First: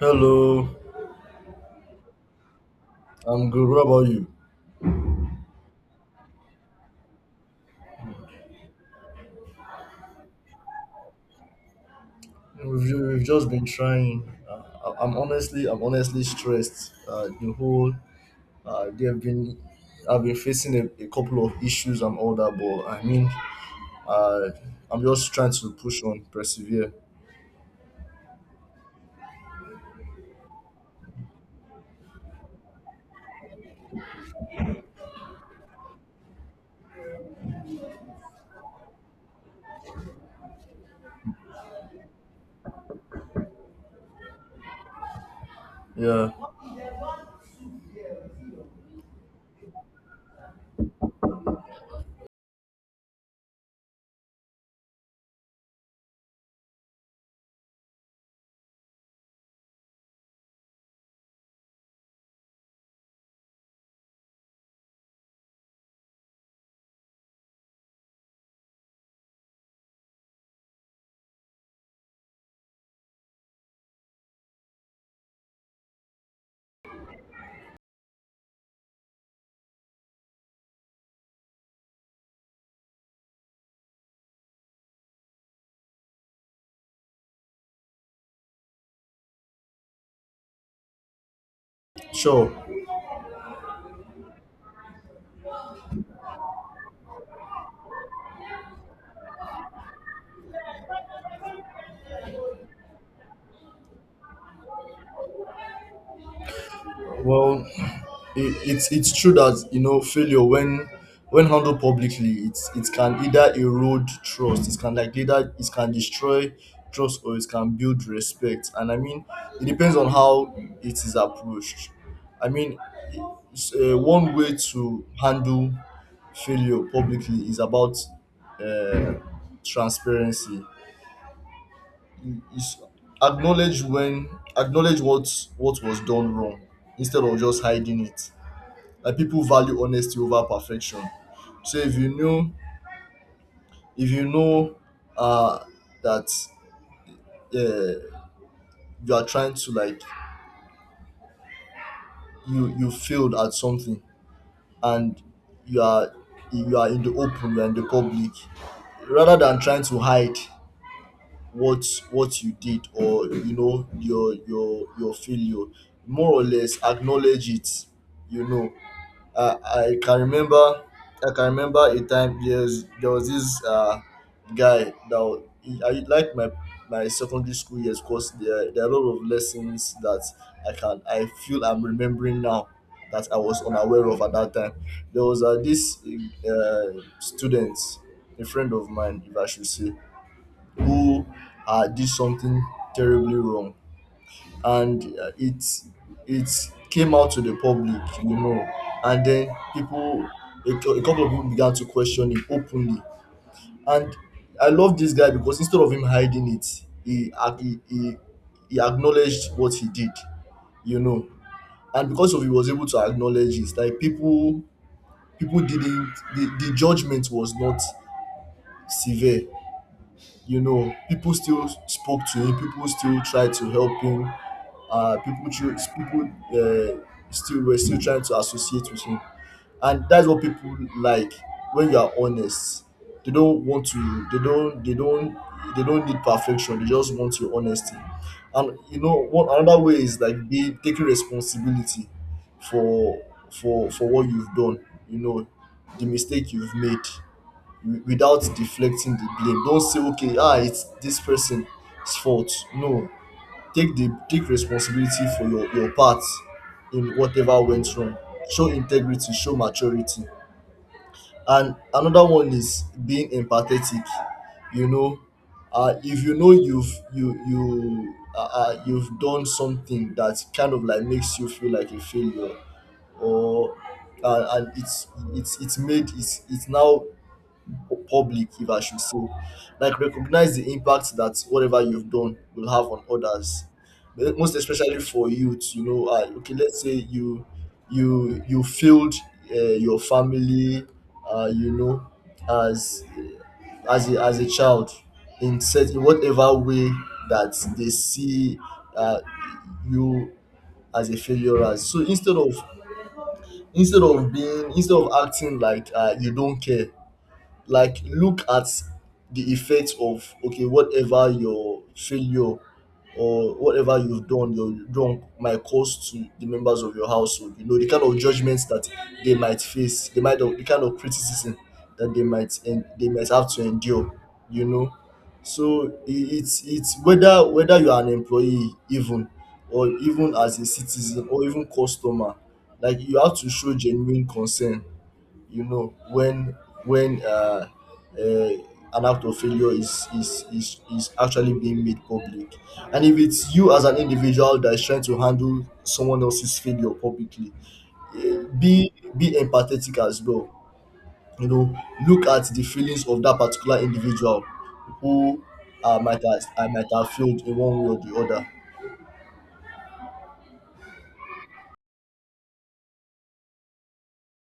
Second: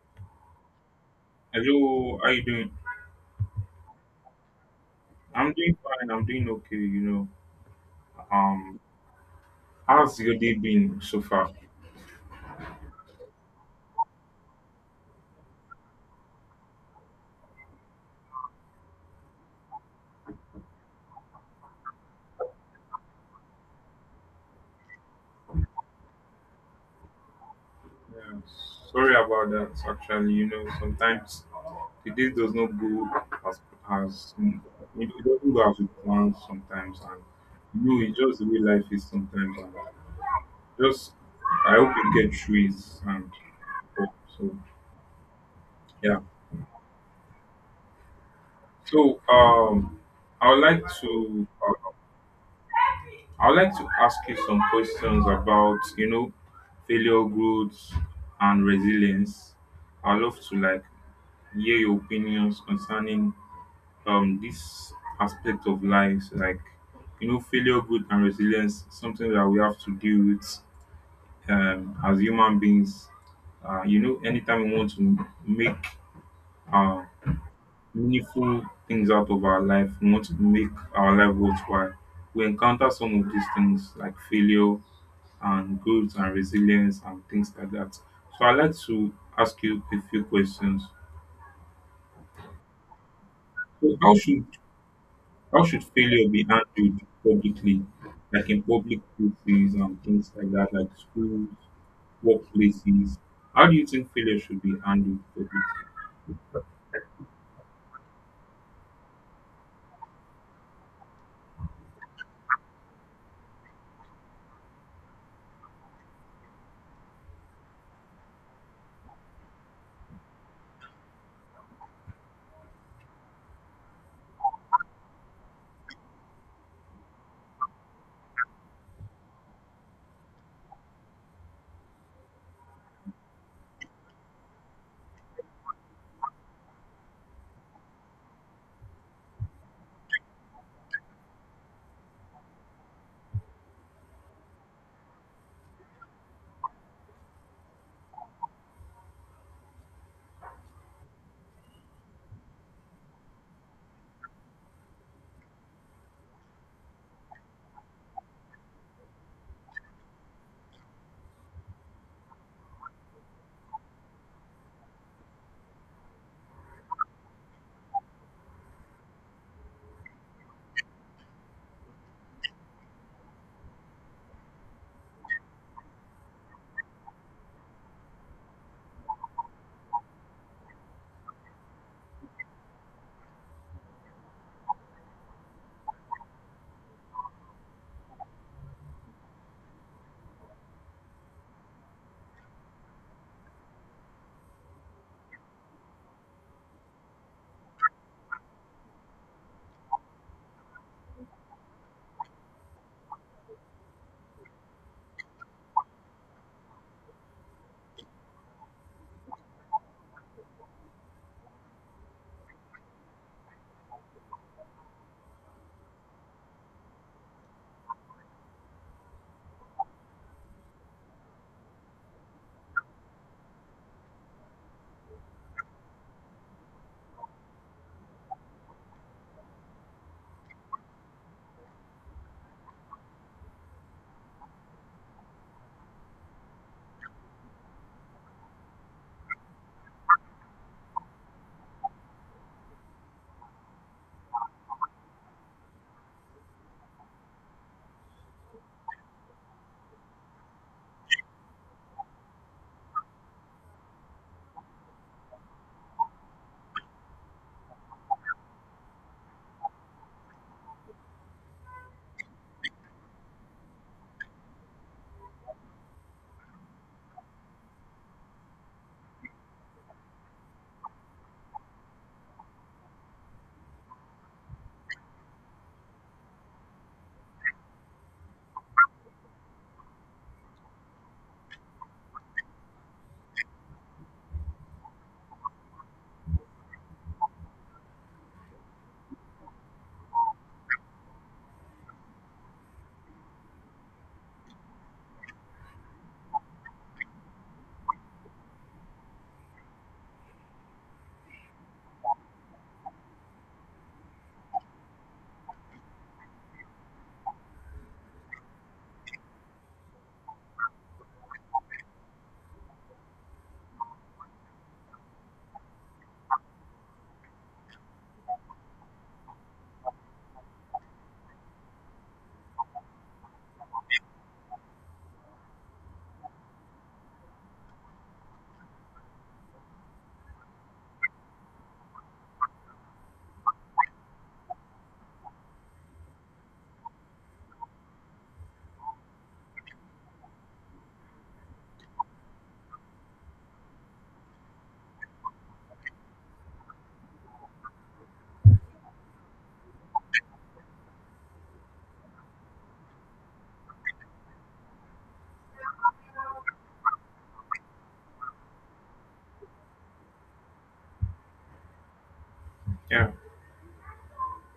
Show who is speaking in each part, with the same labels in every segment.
Speaker 1: Hello,
Speaker 2: Hello, how you doing?
Speaker 1: I'm good. What about you?
Speaker 2: I'm doing fine. I'm doing okay. You know, um, how's your day been so far?
Speaker 1: We've just been trying. I'm honestly stressed. The whole, they have been, I've been facing a couple of issues and all that. But I mean, uh, I'm just trying to push on, persevere.
Speaker 2: Yeah, sorry about that. Actually, you know, sometimes the day does not go as as it doesn't go as we plan sometimes, and you know, it's just the way life is sometimes. And just I hope you get through it. And so yeah.
Speaker 1: Yeah,
Speaker 2: So I would like to I would like to ask you some questions about, you know, failure, growth, and resilience. I'd love to like hear your opinions concerning this aspect of life, like you know, failure, growth, and resilience. Something that we have to deal with as human beings. You know, anytime we want to make uh, meaningful things out of our life. We want to make our life worthwhile. We encounter some of these things like failure and growth and resilience and things like that. So I'd like to ask you a few questions.
Speaker 1: sure.
Speaker 2: So how should failure be handled publicly? Like in public places and things like that, like schools, workplaces. How do you think failure should be handled publicly?
Speaker 1: Well, it's true that you know failure when handled publicly, it's it can either erode trust, it can like either it can destroy trust, or it can build respect. And I mean, it depends on how it is approached. I mean, one way to handle failure publicly is about uh, transparency. Is Acknowledge when acknowledge what was done wrong instead of just hiding it, like people value honesty over perfection. So if you know uh that uh, you are trying to like you failed at something, and you are you are in the open, you are in the public, rather than trying to hide what what you did, or you know, your failure, more or less acknowledge it, you know. Uh, I can remember, I can remember a time. Yes, there was this guy that I like my secondary school years, because there are a lot of lessons that I feel I'm remembering now, that I was unaware of at that time. There was this student, a friend of mine, if I should say, who did something terribly wrong, and it came out to the public, you know, and then people a couple of people began to question him openly, and I love this guy because instead of him hiding it, he ac- he he, he acknowledged what he did, you know, and because of he was able to acknowledge it, like people didn't, the judgment was not severe, you know, people still spoke to him, people still tried to help him, people choose people still were still trying to associate with him. And that's what people like, when you are honest, they don't want to, they don't need perfection, they just want your honesty. And you know, one another way is like be taking responsibility for for what you've done, you know, the mistake you've made, without deflecting the blame. Don't say, okay, ah, it's this person's fault. No, take the, take responsibility for your part in whatever went wrong. Show integrity, show maturity. And another one is being empathetic. You know, if you know you've you've done something that kind of like makes you feel like a failure, or and it's made it's now or public, if I should say, like recognize the impact that whatever you've done will have on others. Eh, most especially for youth, you know, okay, let's say you, you failed your family, you know, as a, as a child, in set, in whatever way that they see uh, you as a failure, as so instead of, instead of being instead of acting like you don't care, like look at the effect of, okay, whatever your failure or whatever you've done, your wrong might cause to the members of your household, you know, the kind of judgments that they might face, the kind of criticism that they might, and they might have to endure, you know. So it's whether you are an employee even, or even as a citizen or even customer, like you have to show genuine concern, you know, when when uh, uh, an act of failure is is actually being made public. And if it's you as an individual that is trying to handle someone else's failure publicly, eh, be empathetic as well, you know, look at the feelings of that particular individual who I might have failed in one way or the other.
Speaker 2: Yeah.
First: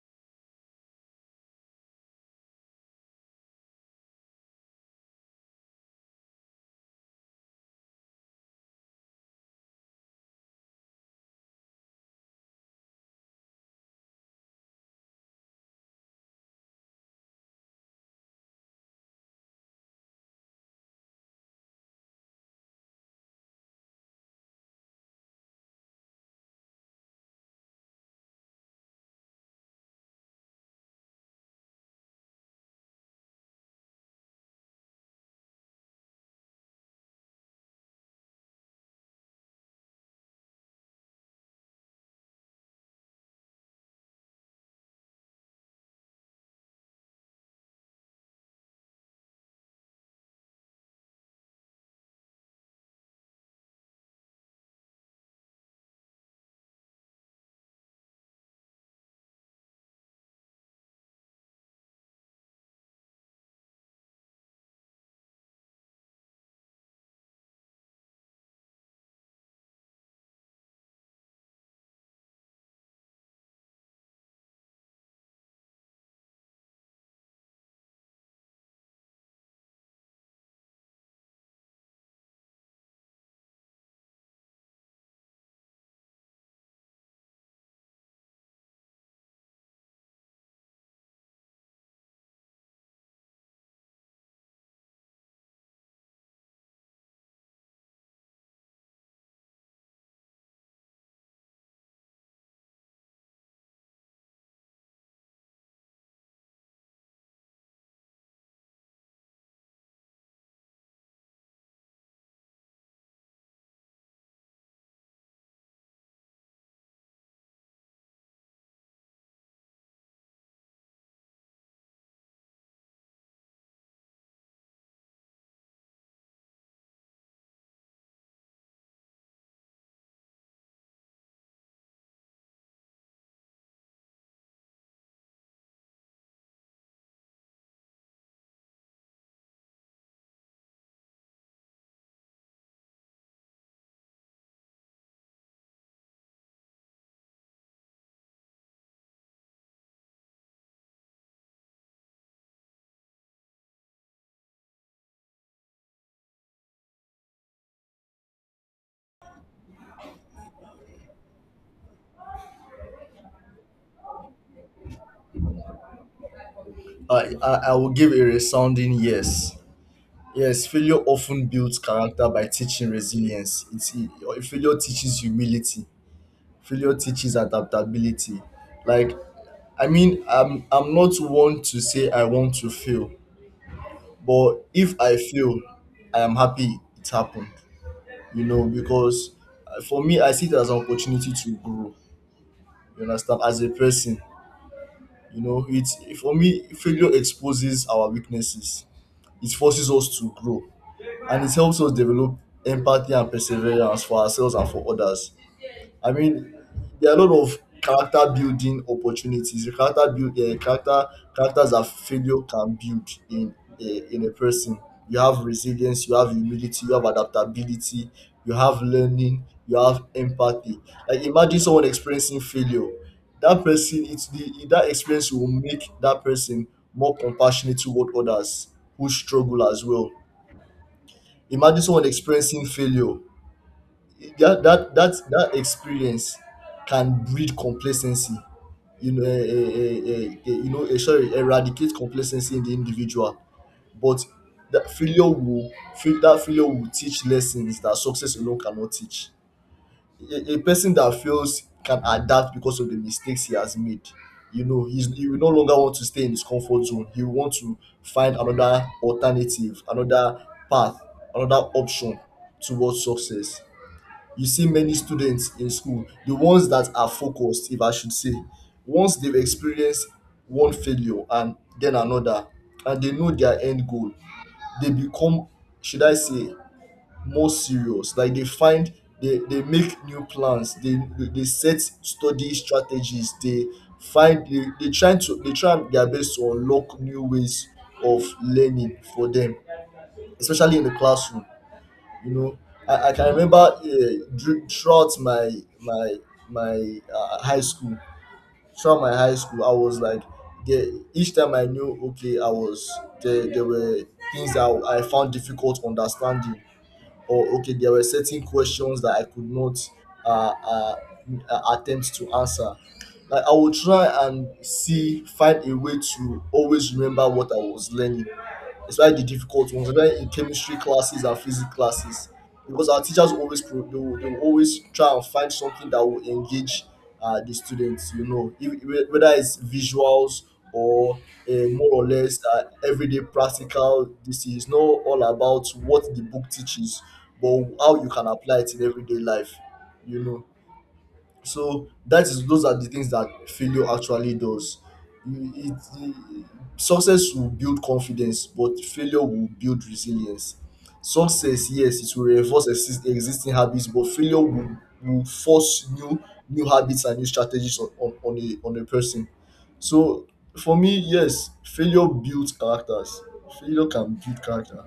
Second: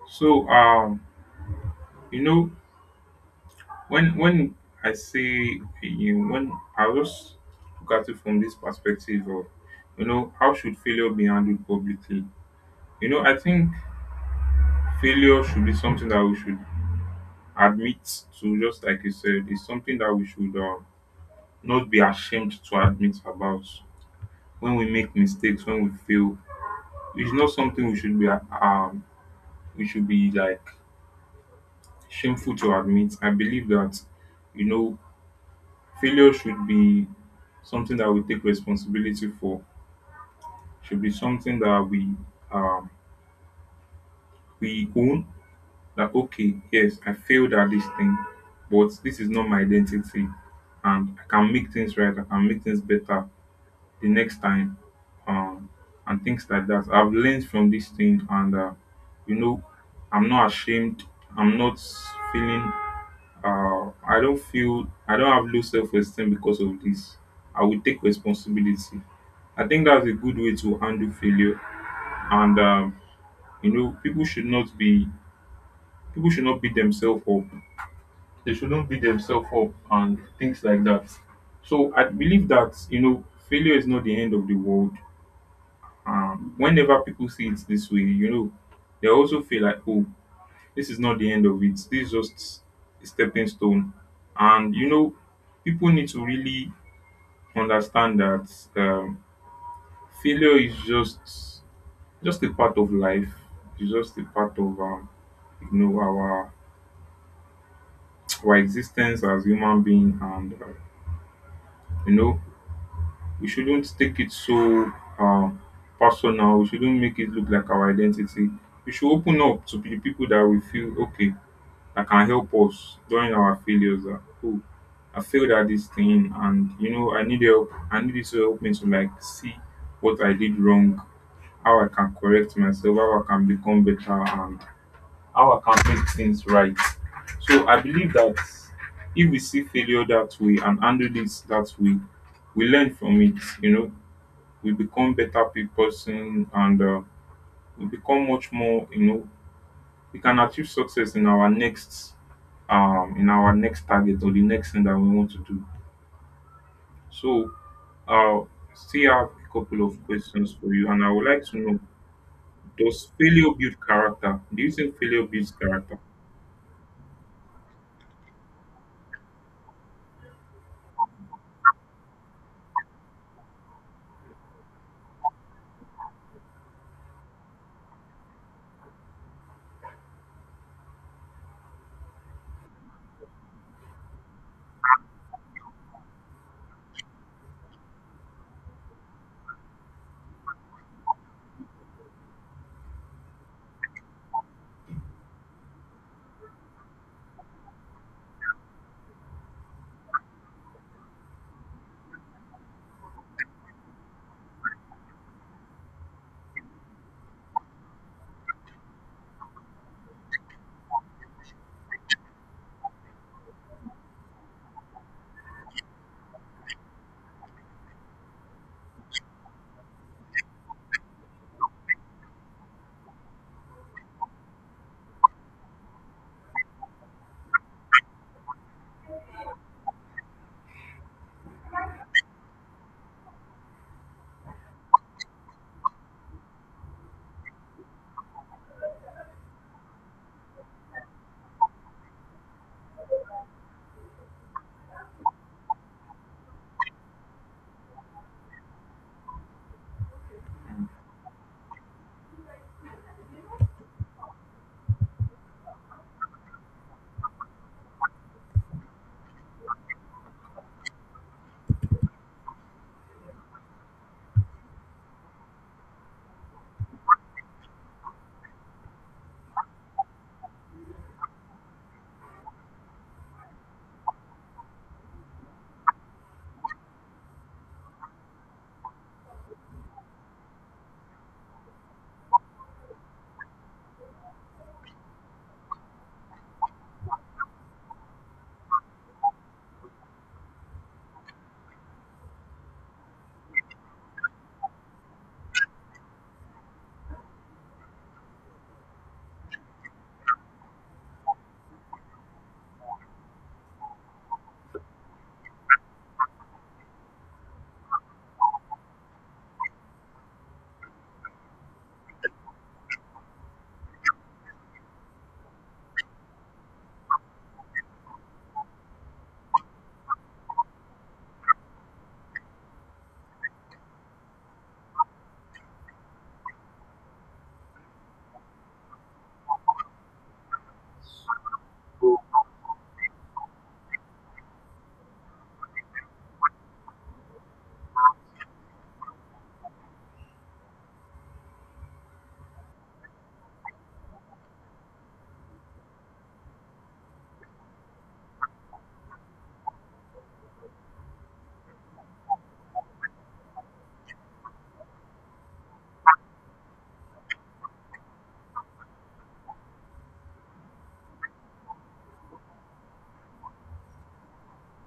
Speaker 2: So you know, when I say you know, when I just look at it from this perspective of you know how should failure be handled publicly? You know, I think failure should be something that we should admit to, just like you said, it's something that we should not be ashamed to admit about. When we make mistakes, when we fail, it's not something we should be like shameful to admit. I believe that you know failure should be something that we take responsibility for, should be something that um we own that okay, yes, I failed at this thing, but this is not my identity and I can make things right, I can make things better the next time. Um and things like that. I've learned from this thing and you know, I'm not ashamed, I'm not feeling I don't feel I don't have low self esteem because of this. I will take responsibility. I think that's a good way to handle failure. And you know, people should not be people should not beat themselves up. They shouldn't beat themselves up and things like that. So I believe that you know, failure is not the end of the world. Whenever people see it this way, you know, they also feel like, oh, this is not the end of it. This is just a stepping stone. And you know, people need to really understand that um, failure is just a part of life. It's just a part of you know our existence as human being, and you know we shouldn't take it so uh, personal. We shouldn't make it look like our identity. We should open up to the people that we feel okay, that can help us during our failures that oh I failed at this thing and you know I need help I need you to help me to like see what I did wrong, how I can correct myself, how I can become better and how I can make things right. So I believe that if we see failure that way and handle this that way, we learn from it, you know, we become better pe- person and we become much more, you know, we can achieve success in our next target or the next thing that we want to do. So uh still have a couple of questions for you and I would like to know, does failure build character? Do you think failure builds character?
Speaker 1: I will give a resounding yes. Yes, failure often builds character by teaching resilience. Failure teaches humility. Failure teaches adaptability. Like I mean, I'm not one to say I want to fail, but if I fail, I am happy it happened. You know, because for me, I see it as an opportunity to grow. You understand, as a person, you know, it's for me failure exposes our weaknesses. It forces us to grow, and it helps us develop empathy and perseverance for ourselves and for others. I mean, there are a lot of character building opportunities. The characters that failure can build in in a person. You have resilience, you have humility, you have adaptability, you have learning, you have empathy. Like imagine someone experiencing failure. That person, it's the that experience will make that person more compassionate toward others who struggle as well. Imagine someone experiencing failure, that that experience can breed complacency. You know, eh, eh, eh, eh, eh, eh, you know eh, sorry, eradicate complacency in the individual. But that failure will that failure will teach lessons that success alone cannot teach. A person that fails can adapt because of the mistakes he has made. You know, he will no longer want to stay in his comfort zone, he will want to find another alternative, another path, another option towards success. You see many students in school, the ones that are focused, if I should say, once they've experienced one failure and then another, and they know their end goal, they become, should I say, more serious. Like they find, they make new plans, they set study strategies, they find, they try to, they try their best to unlock new ways of learning for them, especially in the classroom, you know. I can remember throughout my my high school. Throughout my high school I was like, there, each time I knew, okay, I was there were things that I found difficult understanding, or okay, there were certain questions that I could not uh, uh, attempt to answer. Like I would try and see, find a way to always remember what I was learning, especially the difficult ones, especially in chemistry classes and physics classes. Because our teachers always they will always try and find something that will engage the students. You know, whether it's visuals or more or less everyday practical. This is not all about what the book teaches, but how you can apply it in everyday life. You know. So that is, those are the things that failure actually does. You- It, it- success will build confidence, but failure will build resilience. Success, yes, it will reinforce existing habits, but will force new new habits and new strategies on, a on a person. So for me, yes, failure builds characters. Failure can build character.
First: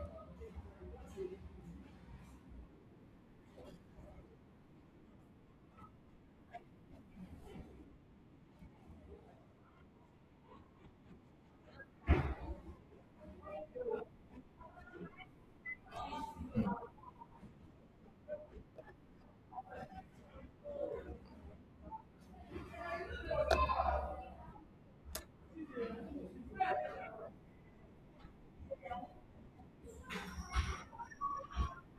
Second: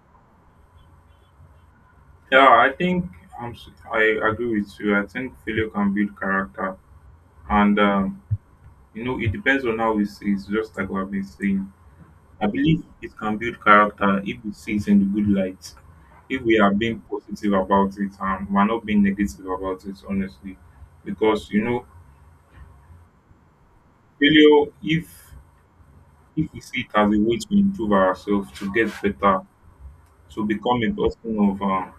Speaker 2: Yeah, I think I agree with you. I think failure can build character, and you know it depends on how we see. It's just like what I've been saying. I believe it can build character if we see it in the good light, if we are being positive about it and we're not being negative about it, honestly. Because, you know, failure, if we see it as a way to improve ourselves, to get better, to become a person of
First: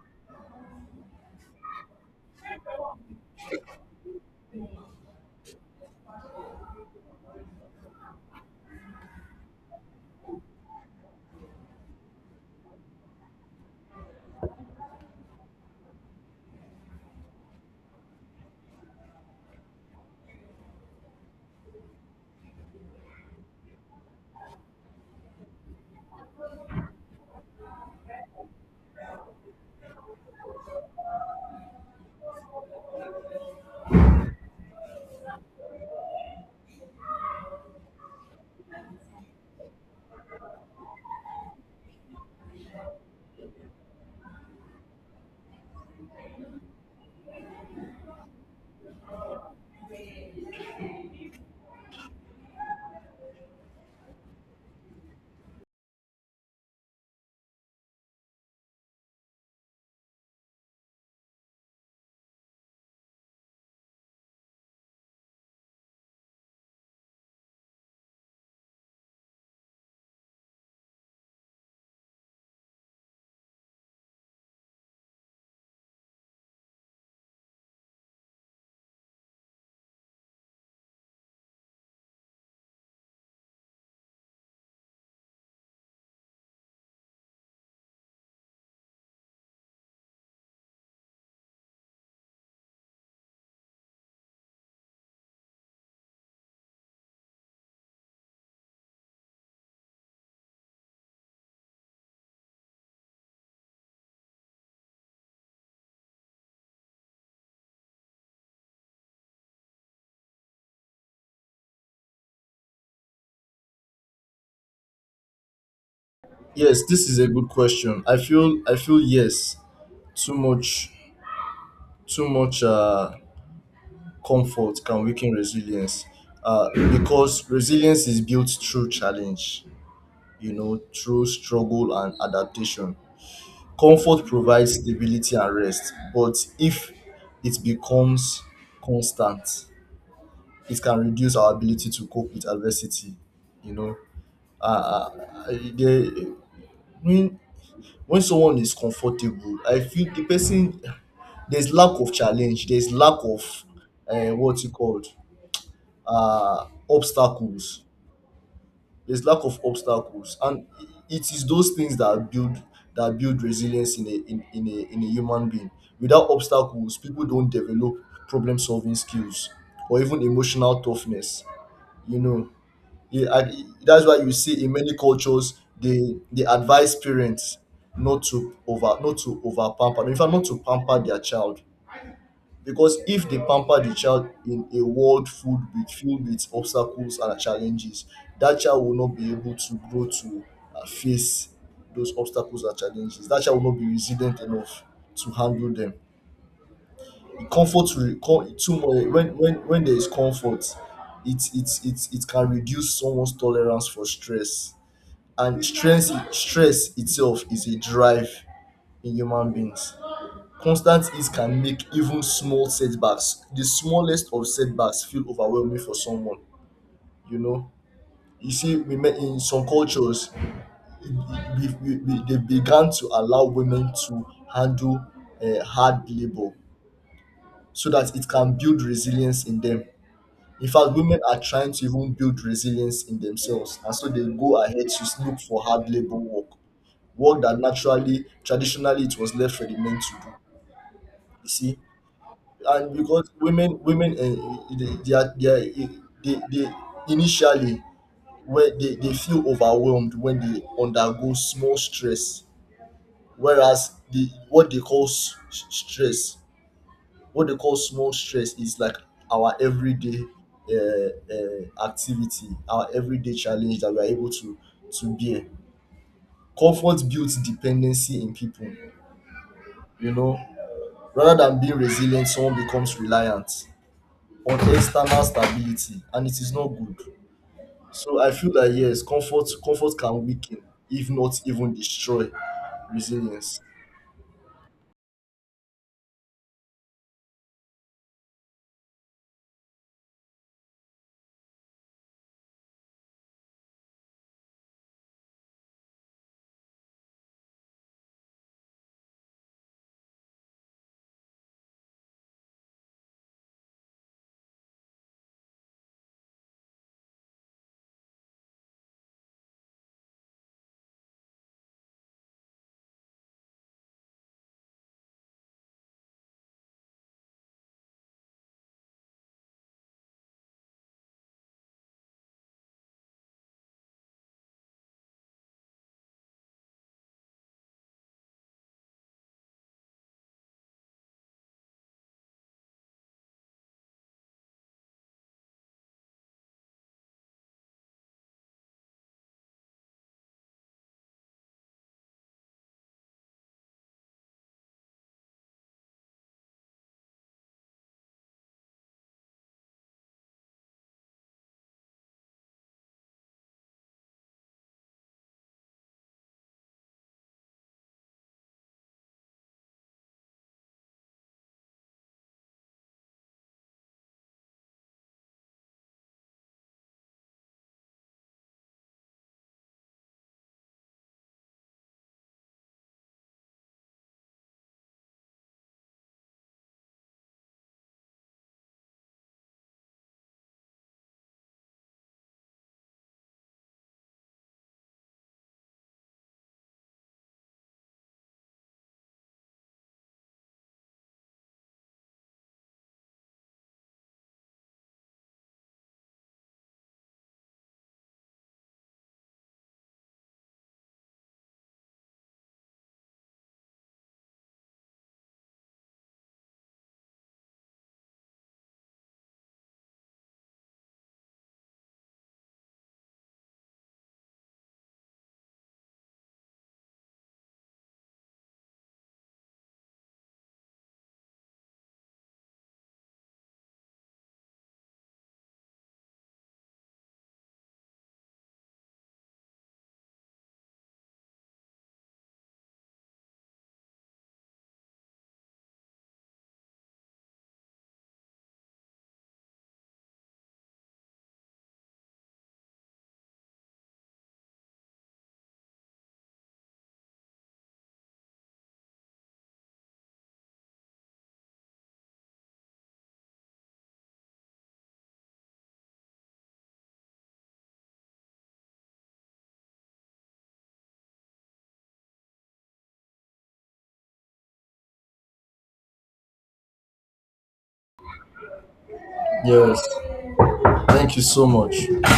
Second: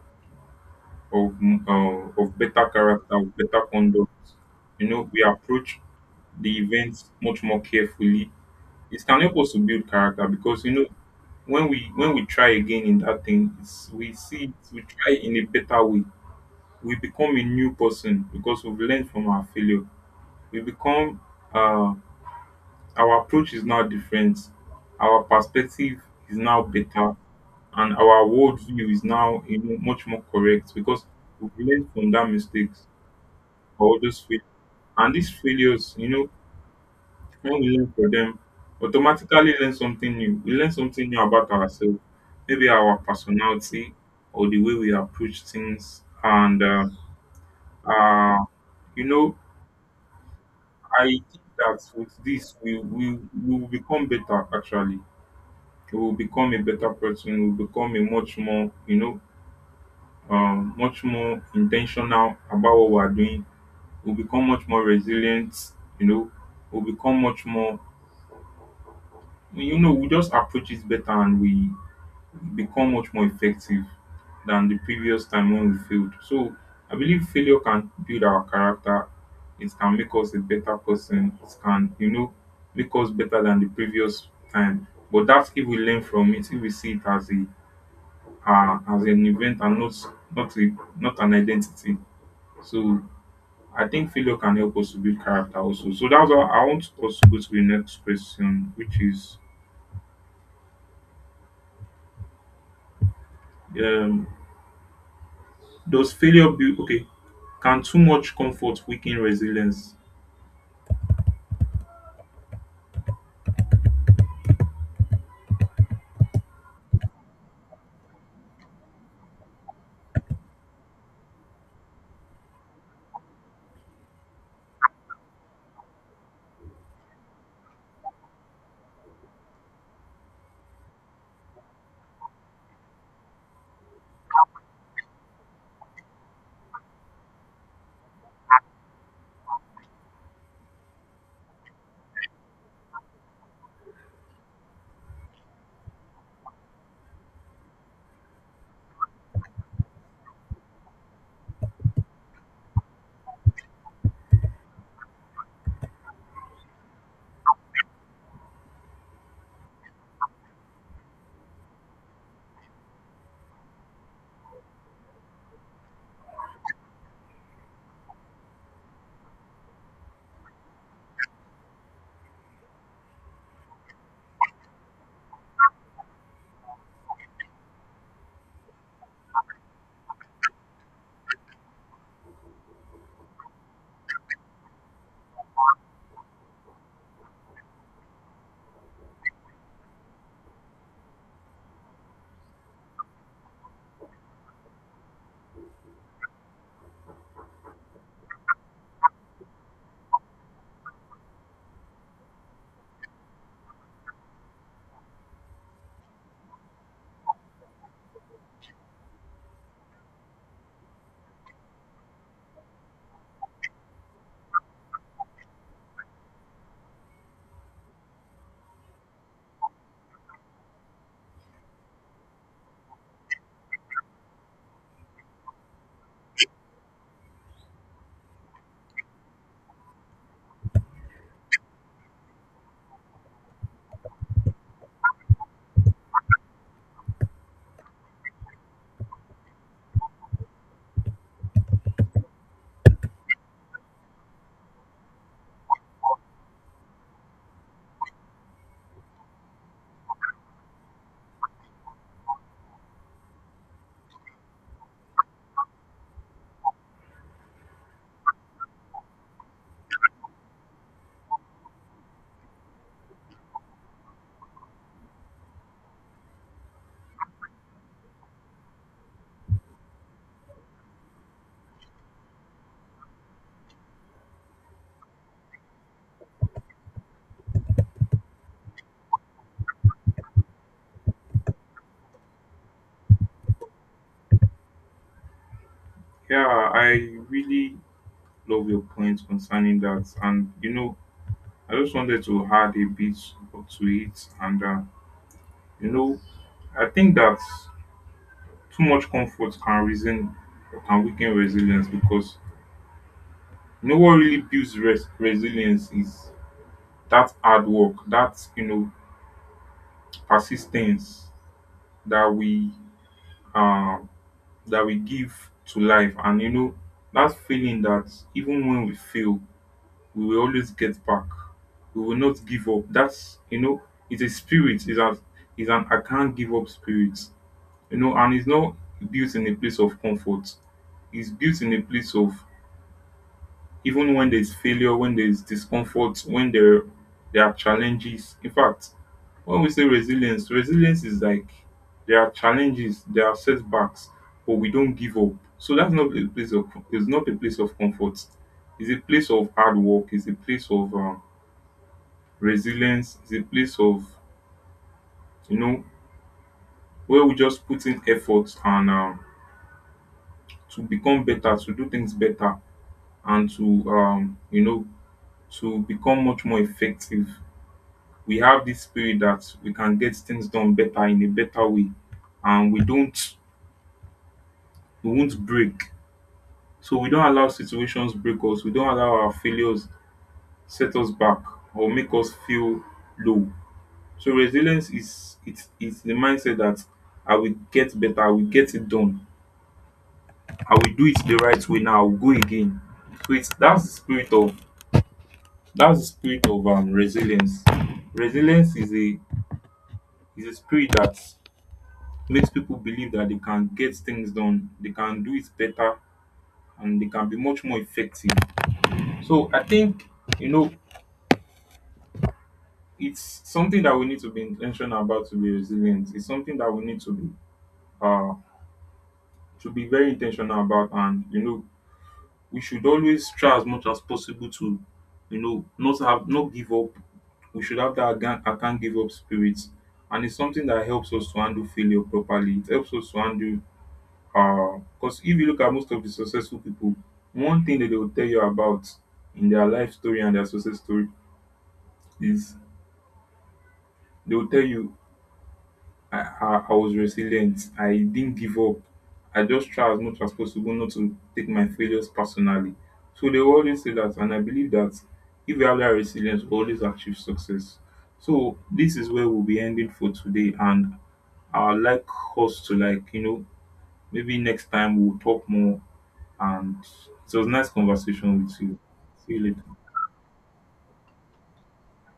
Speaker 2: of, of better character, of better conduct, you know, we approach the events much more carefully. It can help us to build character because, you know, when we try again in that thing it's, we see it, we try in a better way we become a new person because we've learned from our failure we become uh, our approach is now different our perspective is now better and our worldview is now you know, much more correct because we've learned from that mistakes or those failures and these failures you know when we learn for them, automatically learn something new. We learn something new about ourselves, maybe our personality or the way we approach things. And uh, you know, I think that with this, we will become better. Actually, we will become a better person. We will become a much more, you know, much more intentional about what we are doing. We'll become much more resilient. You know, we'll become much more you know we just approach it better and we become much more effective than the previous time when we failed. So I believe failure can build our character. It can make us a better person. It can, you know, make us better than the previous time. But that's if we learn from it, if we see it as a as an event and not a, not an identity. So I think failure can help us to build character also. So that's why I want us to go to the next question, which is um does failure build okay, can too much comfort weaken resilience?
Speaker 1: Yes, this is a good question. I feel yes. Too much Too much comfort can weaken resilience, uh, because resilience is built through challenge, you know, through struggle and adaptation. Comfort provides stability and rest, but if it becomes constant, it can reduce our ability to cope with adversity, you know. Uh, uh, the, when, when someone is comfortable, I feel the person, there's lack of challenge, there's lack of what's it called, obstacles. There's lack of obstacles, and it is those things that build, that build resilience in a human being. Without obstacles, people don't develop problem solving skills or even emotional toughness. You know, yeah, that's why you see in many cultures they advise parents not to over, not to over pamper. In fact, not to pamper their child, because if they pamper the child in a world full with filled with obstacles and challenges, that child will not be able to grow to face those obstacles and challenges, that child will not be resilient enough to handle them. The comfort will come too much. When when there is comfort, it can reduce someone's tolerance for stress. And stress itself is a drive in human beings. Constant ease can make even small setbacks, the smallest of setbacks, feel overwhelming for someone. You know, you see, we met in some cultures, we, they began to allow women to handle hard labor, so that it can build resilience in them. In fact, women are trying to even build resilience in themselves, and so they go ahead to look for hard labor work, work that naturally, traditionally, it was left for the men to do. You see, and because women they are, they, are, eh, they initially, where they feel overwhelmed when they undergo small stress, whereas the what they call stress, what they call small stress is like our everyday activity, our everyday challenge that we are able to bear. Comfort builds dependency in people, you know, rather than being resilient, someone becomes reliant on external stability, and it is not good. So I feel that yes, comfort can weaken, if not even destroy, resilience.
Speaker 2: Yeah, I really love your point concerning that. And, you know, I just wanted to add a bit to it. And, you know, I think that too much comfort can reason or can weaken resilience because you know what really builds res- resilience is that hard work, that you know persistence that we uh, that we give to life, and you know that feeling that even when we fail, we will always get back. We will not give up. That's you know, it's a spirit. It's an I can't give up spirit. You know, and it's not built in a place of comfort. It's built in a place of even when there's failure, when there's discomfort, when there are challenges. In fact, when we say resilience, resilience is like there are challenges, there are setbacks, but we don't give up. So that's not a place of it's not a place of comfort. It's a place of hard work. It's a place of resilience is a place of you know where we just put in effort and to become better, to do things better, and to you know to become much more effective. We have this spirit that we can get things done better in a better way, and we don't we won't break. So we don't allow situations break us. We don't allow our failures set us back or make us feel low. So resilience is it's the mindset that I will get better, I will get it done I will do it the right way now. I will go again. So it's that's the spirit of resilience. Resilience is a spirit that makes people believe that they can get things done, they can do it better, and they can be much more effective. So I think you know it's something that we need to be intentional about to be resilient. It's something that we need uh to be very intentional about and you know we should always try as much as possible to you know not have not give up we should have that I can't give up spirit and it's something that helps us to handle failure properly it helps us to handle because if you look at most of the successful people one thing that they will tell you about in their life story and their success story is they will tell you I was resilient. I didn't give up. I just tried as much as possible not to take my failures personally. So they will always say that, and I believe that if you have that resilience, you will always achieve success. So this is where we'll be ending for today, and I like us to like you know maybe next time we'll talk more. And it was nice conversation with you. See you
Speaker 1: Yes.
Speaker 2: later.
Speaker 1: Thank you so much.